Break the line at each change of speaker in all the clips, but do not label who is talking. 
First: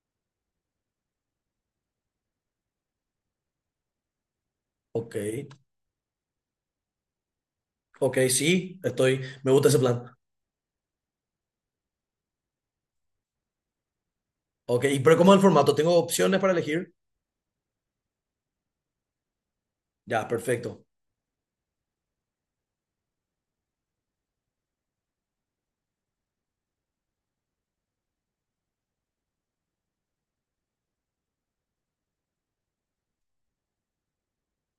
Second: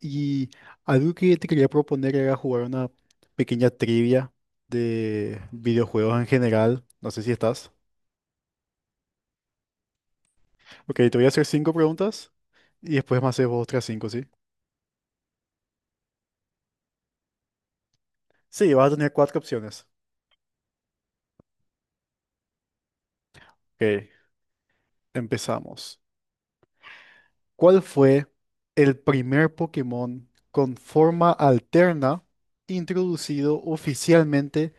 Y algo que te quería proponer era jugar una pequeña trivia
Ok,
de videojuegos en general. No sé si estás.
ok, sí, estoy, me gusta ese plan.
Ok, te voy a hacer cinco preguntas y después me haces vos otras cinco, ¿sí?
Ok, ¿y pero cómo es el formato? ¿Tengo opciones para elegir?
Sí, vas a tener cuatro opciones.
Ya, perfecto.
Ok, empezamos. ¿Cuál fue el primer Pokémon con forma alterna introducido oficialmente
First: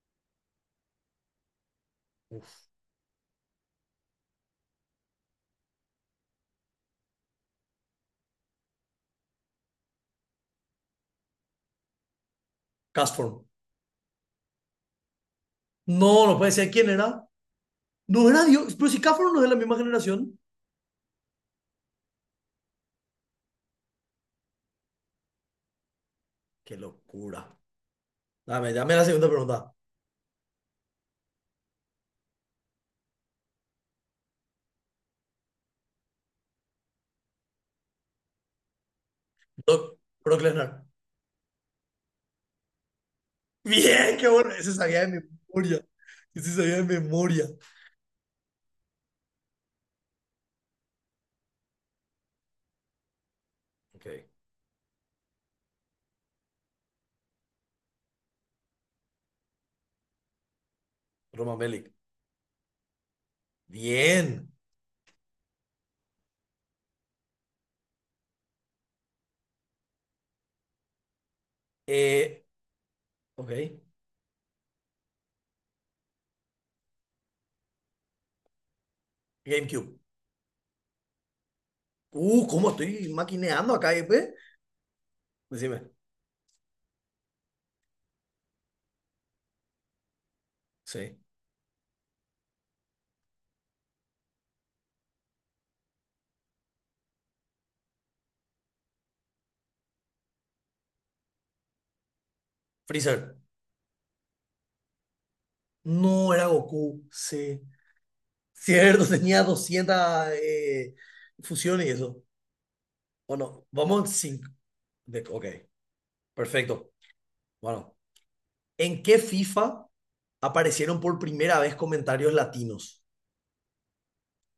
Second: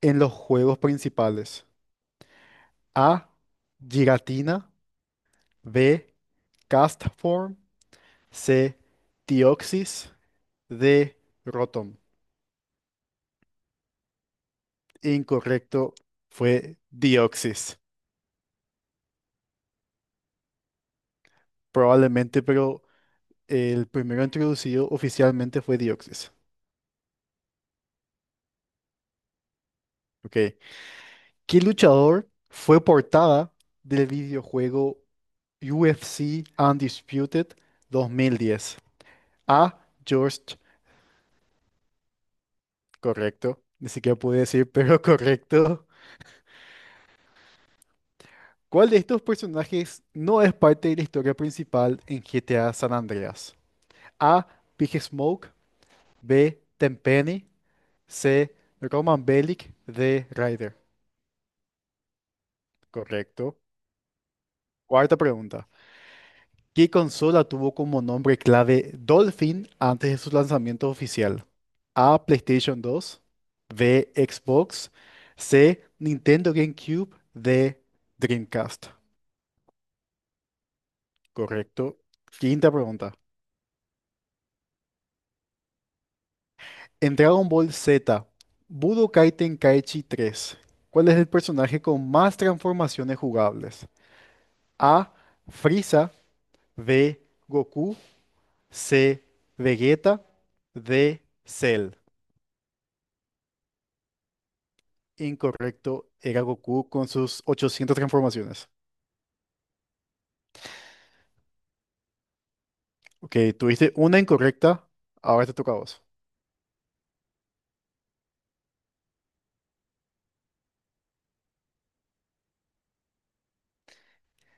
en los juegos principales? A. Giratina. B. Castform. C. Dioxis. D. Rotom.
Castform.
Incorrecto,
No, no puede ser.
fue
¿Quién era?
Dioxis.
No era Dios, pero si Castform no es de la misma generación.
Probablemente, pero el primero introducido oficialmente fue Dioxis.
Qué locura. Dame, dame la segunda pregunta.
Ok. ¿Qué luchador fue portada del videojuego UFC Undisputed 2010? A.
Brock, Brock
George.
Lesnar.
Correcto. Ni
Bien,
siquiera
qué
pude
bueno.
decir,
Ese sabía
pero
de memoria.
correcto.
Ese sabía de memoria.
¿Cuál de estos personajes no es parte de la historia principal en GTA San Andreas?
Ok,
A. Big Smoke. B. Tenpenny. C. Roman Bellic. D. Ryder.
Roman Bellic.
Correcto.
Bien.
Cuarta pregunta. ¿Qué consola tuvo como nombre clave Dolphin antes de su lanzamiento oficial? A.
Eh,
PlayStation 2.
ok,
B. Xbox. C. Nintendo GameCube. D. Dreamcast.
GameCube.
Correcto. Quinta
¿Cómo estoy
pregunta.
maquineando acá, eh? Pues? Decime.
En Dragon Ball Z, Budokai Tenkaichi tres. ¿Cuál es
Sí.
el personaje con más transformaciones jugables? A. Frieza. B. Goku. C. Vegeta. D. Cell.
Freezer.
Incorrecto,
No
era
era
Goku
Goku,
con sus
sí.
800 transformaciones.
Cierto, tenía 200 fusiones y eso.
Ok,
Bueno,
tuviste
vamos en
una
cinco.
incorrecta,
Ok,
ahora te toca a vos.
perfecto. Bueno, ¿en qué FIFA aparecieron por primera vez comentarios latinos?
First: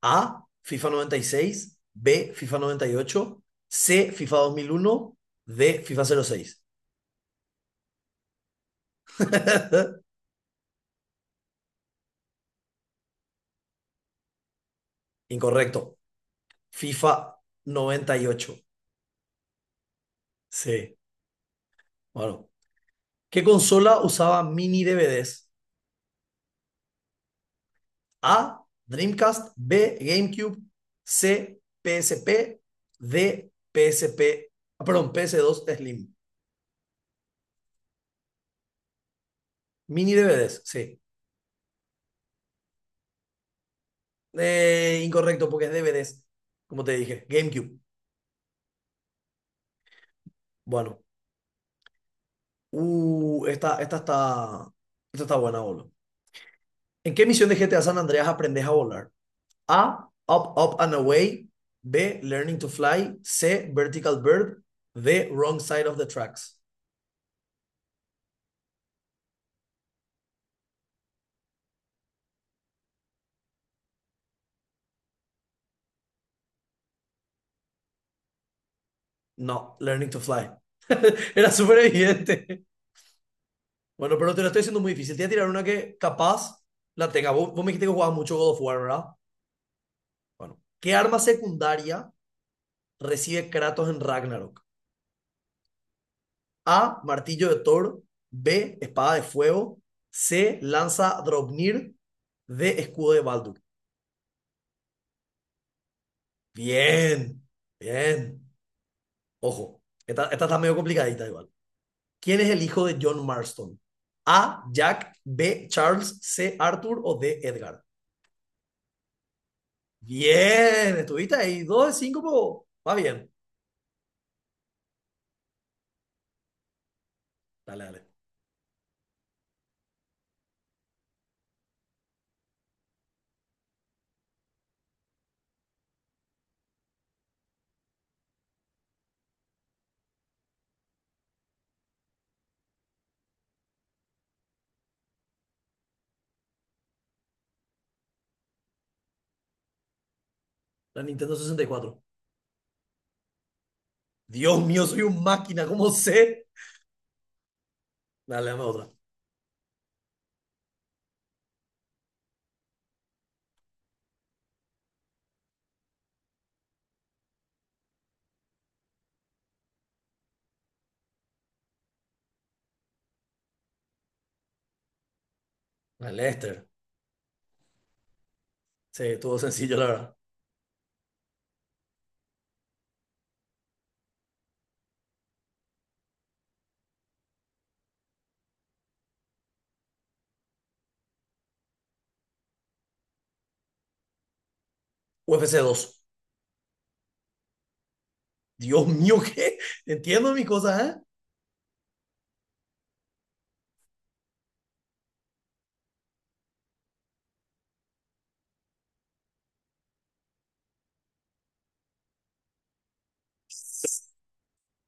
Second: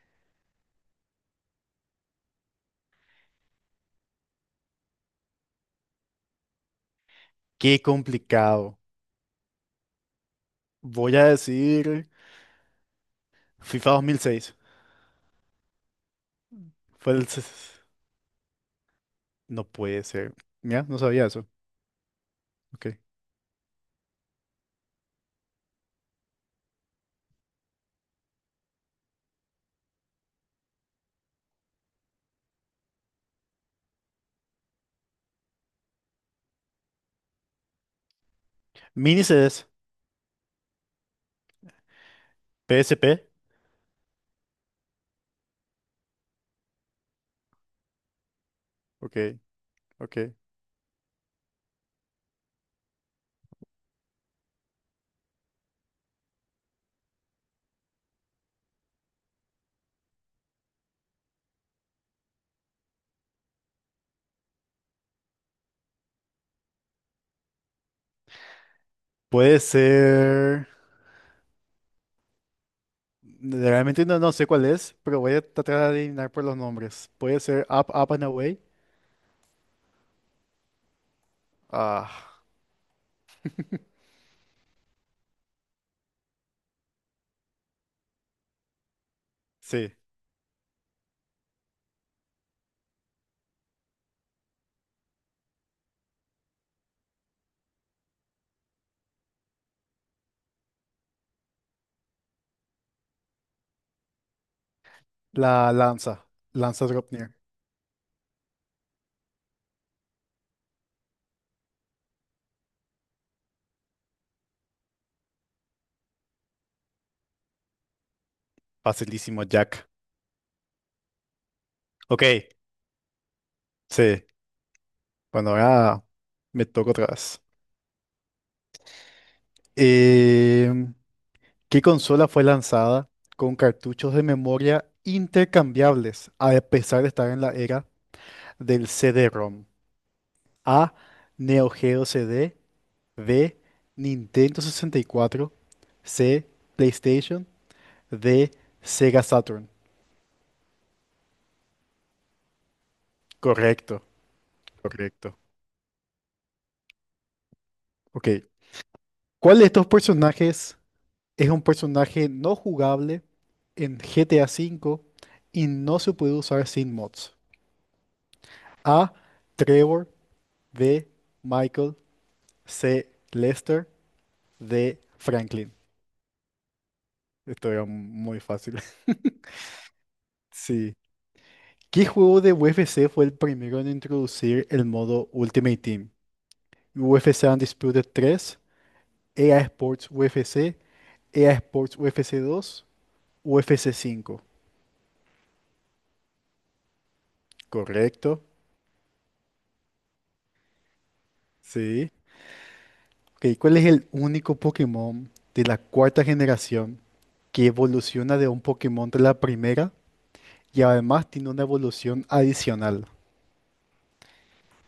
A, FIFA noventa y seis, B, FIFA noventa y ocho, C, FIFA dos mil uno, D, FIFA cero seis.
Qué complicado. Voy a decir FIFA 2006.
Incorrecto.
Fue el...
FIFA
s-
noventa y ocho.
No puede ser. Ya,
Sí.
no sabía eso.
Bueno,
Ok.
¿qué consola usaba mini DVDs? A. Dreamcast. B. GameCube. C. PSP. D. PSP. Perdón, PS2 Slim.
Mini CDs.
Mini DVDs, sí.
PSP.
Incorrecto, porque es DVDs. Como te dije, GameCube.
Ok, ok.
Bueno. Esta está. Esta está buena, boludo. ¿En qué misión de GTA San Andreas aprendes a volar? A. Up, up and away. B. Learning to fly. C. Vertical bird. D. Wrong side of the tracks.
Puede ser. Realmente no, no sé cuál es, pero voy a tratar de adivinar por los nombres. Puede ser Up, Up and Away.
No, learning to fly. Era súper
Ah,
evidente. Bueno, pero te lo estoy haciendo muy difícil. Te voy a tirar una que capaz la tenga. Vos me dijiste que jugabas mucho God of War, ¿verdad?
sí.
Bueno, ¿qué arma secundaria recibe Kratos en Ragnarok? A. Martillo de Thor. B. Espada de fuego. C. Lanza Draupnir. D. Escudo de Baldur.
La lanza. Lanza Dropnir.
Bien, bien. Ojo, esta está medio complicadita igual. ¿Quién es el hijo de John Marston? A. Jack. B. Charles. C. Arthur o D. Edgar.
Facilísimo, Jack.
Bien, estuviste ahí. Dos de cinco,
Ok,
po. Va bien.
sí. Bueno, ahora me toca otra vez.
Dale, dale.
Em, ¿Qué consola fue lanzada con cartuchos de memoria intercambiables a pesar de estar en la era del c d rom? A. Neo Geo C d. B, Nintendo 64. C, PlayStation. D, Sega Saturn.
La Nintendo sesenta y cuatro.
Correcto,
Dios mío, soy un
correcto.
máquina, ¿cómo sé?
Ok.
Dale, dame otra.
¿Cuál de estos personajes es un personaje no jugable en GTA V y no se puede usar sin mods? A, Trevor. B, Michael. C, Lester. D, Franklin.
La Lester.
Esto era muy fácil.
Sí, estuvo sencillo, la verdad.
Sí. ¿Qué juego de UFC fue el primero en introducir el modo Ultimate Team? UFC Undisputed 3, EA Sports UFC, EA Sports UFC 2, UFC cinco.
UFC dos.
Correcto.
Dios mío, ¿qué? Entiendo mis cosas, ¿eh?
Sí. Ok, ¿cuál es el único Pokémon de la cuarta generación que evoluciona de un Pokémon de la primera y además tiene una evolución adicional?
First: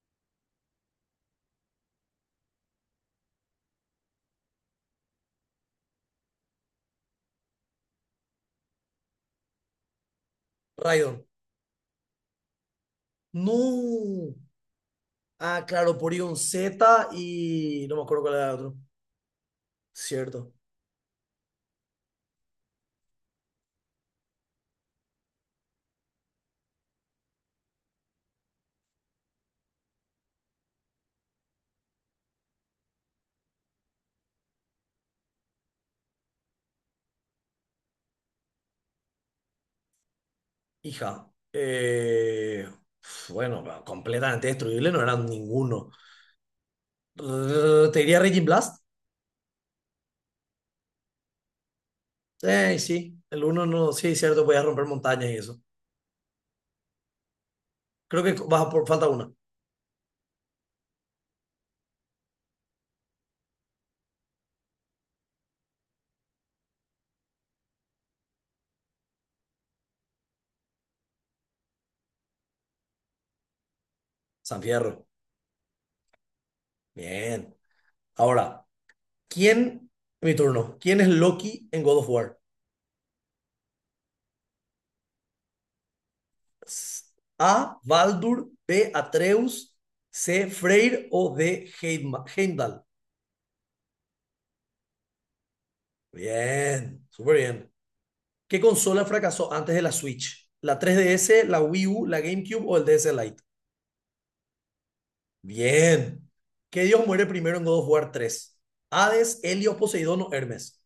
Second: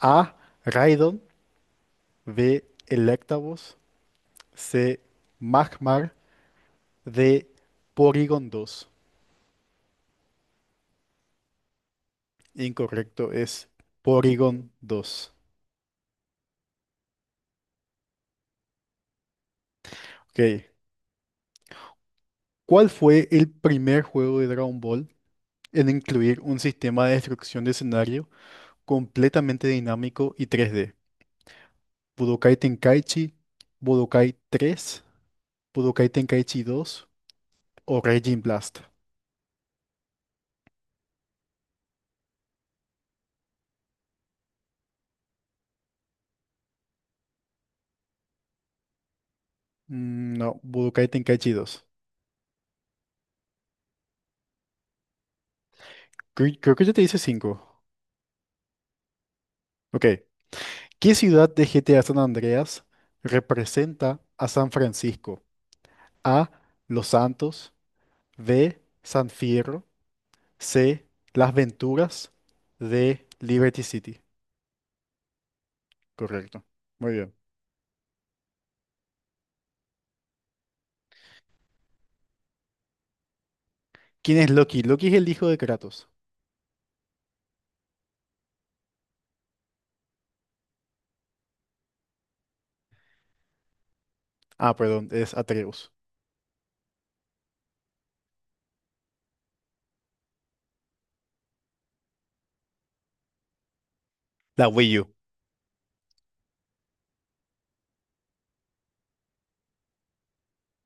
A. Raidon. B. Electabuzz. C. Magmar. D. Porygon dos.
Raidon.
Incorrecto, es
No.
Porygon dos.
Ah, claro, Porygon Z y no me acuerdo cuál era el otro. Cierto.
Ok. ¿Cuál fue el primer juego de Dragon Ball en incluir un sistema de destrucción de escenario completamente dinámico y 3D? ¿Budokai Tenkaichi, Budokai 3, Budokai Tenkaichi 2 o Raging Blast?
Hija. Pf, bueno, completamente destruible, no eran ninguno. Rrr, te diría Raging Blast.
Mm, no, Budokai Tenkaichi 2.
Sí, el uno no, sí, cierto, voy a romper montañas y eso.
Cre- Creo que ya te dice 5.
Creo que baja por falta una.
Ok. ¿Qué ciudad de GTA San Andreas representa a San Francisco? A. Los Santos. B. San Fierro. C. Las Venturas de Liberty City.
San Fierro.
Correcto. Muy bien.
Bien. Ahora, ¿quién? Mi turno. ¿Quién es Loki en God of War?
¿Quién es Loki? Loki es el hijo de Kratos.
S- A. Baldur, B. Atreus, C. Freyr o D. Heimdall.
Ah, perdón, es Atreus.
Bien, súper bien. ¿Qué consola fracasó antes de la Switch? ¿La 3DS, la Wii U, la GameCube o el DS Lite?
La Wii U.
Bien. ¿Qué dios muere primero en God of War 3? ¿Hades, Helio, Poseidón o Hermes?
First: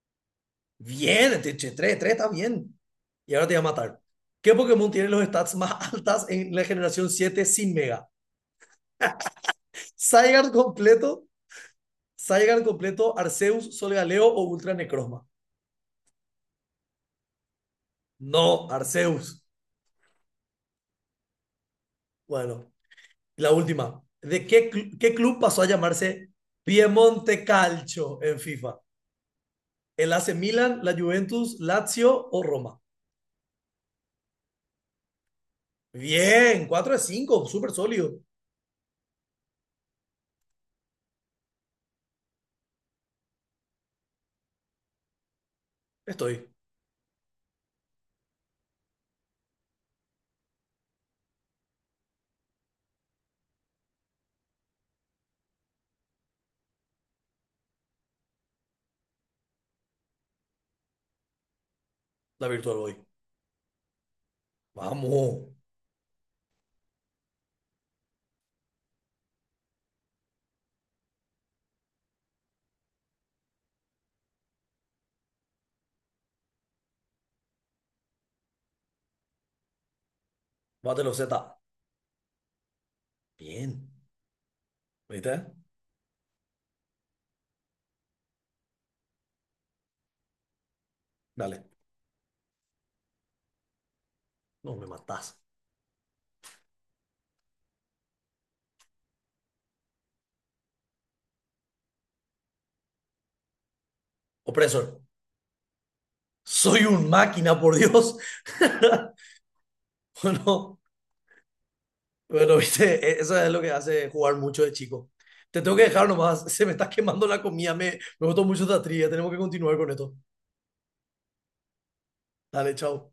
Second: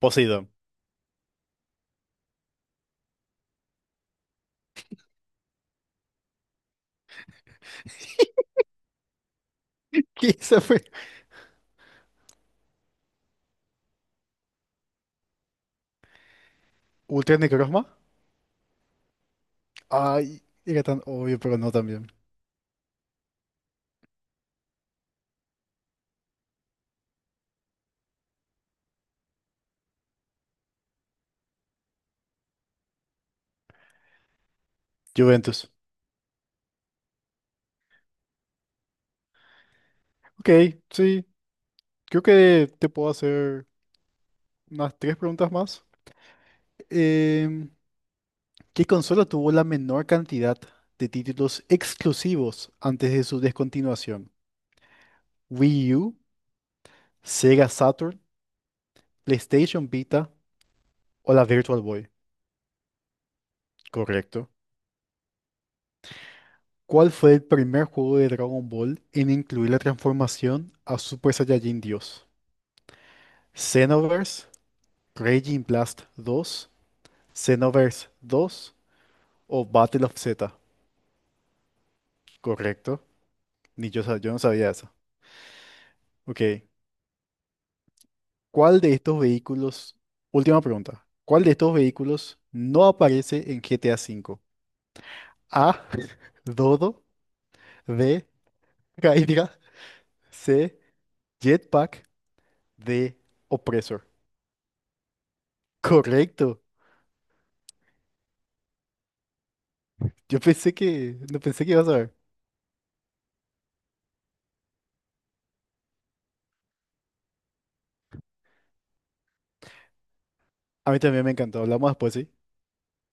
Poseidón.
Bien, 3, 3 está bien. Y ahora te voy a matar. ¿Qué Pokémon tiene los stats más altas en la generación siete sin Mega?
¿Qué
Zygarde
se fue?
completo, Zygarde completo, Arceus, Solgaleo o Ultra Necrozma.
¿Ultra Necrozma?
No, Arceus.
Ay, era tan obvio, pero no también.
Bueno, la última. ¿De qué, qué club pasó a llamarse Piemonte Calcio en FIFA? ¿El AC Milan, la Juventus, Lazio o Roma?
Juventus.
Bien, 4 de 5, súper sólido.
Ok, sí. Creo que te puedo hacer unas tres preguntas más.
Estoy,
Em, ¿Qué consola tuvo la menor cantidad de títulos exclusivos antes de su descontinuación? Wii U, Sega Saturn, PlayStation Vita o la Virtual Boy.
la Virtual Boy.
Correcto.
Vamos,
¿Cuál fue el primer juego de Dragon Ball en incluir la transformación a Super Saiyajin Dios? ¿Xenoverse, Raging Blast dos, Xenoverse dos o Battle of Z?
bátelo Z.
Correcto. Ni
Bien,
yo, sa- yo no sabía eso.
¿viste?
Ok. ¿Cuál de estos vehículos? Última pregunta. ¿Cuál de
Dale,
estos vehículos no aparece en GTA V?
no me matás.
A. Dodo. B. Hydra. C. Jetpack. De Opresor.
Opresor,
Correcto.
soy un máquina, por Dios.
Yo pensé
Bueno,
que, no pensé que ibas a ver.
bueno, ¿viste? Eso es lo que hace jugar mucho de chico. Te tengo que dejar nomás, se me está quemando la comida, me gustó mucho esta trivia, tenemos que continuar con esto.
A mí también me encantó. Hablamos después, ¿sí?
Dale, chao.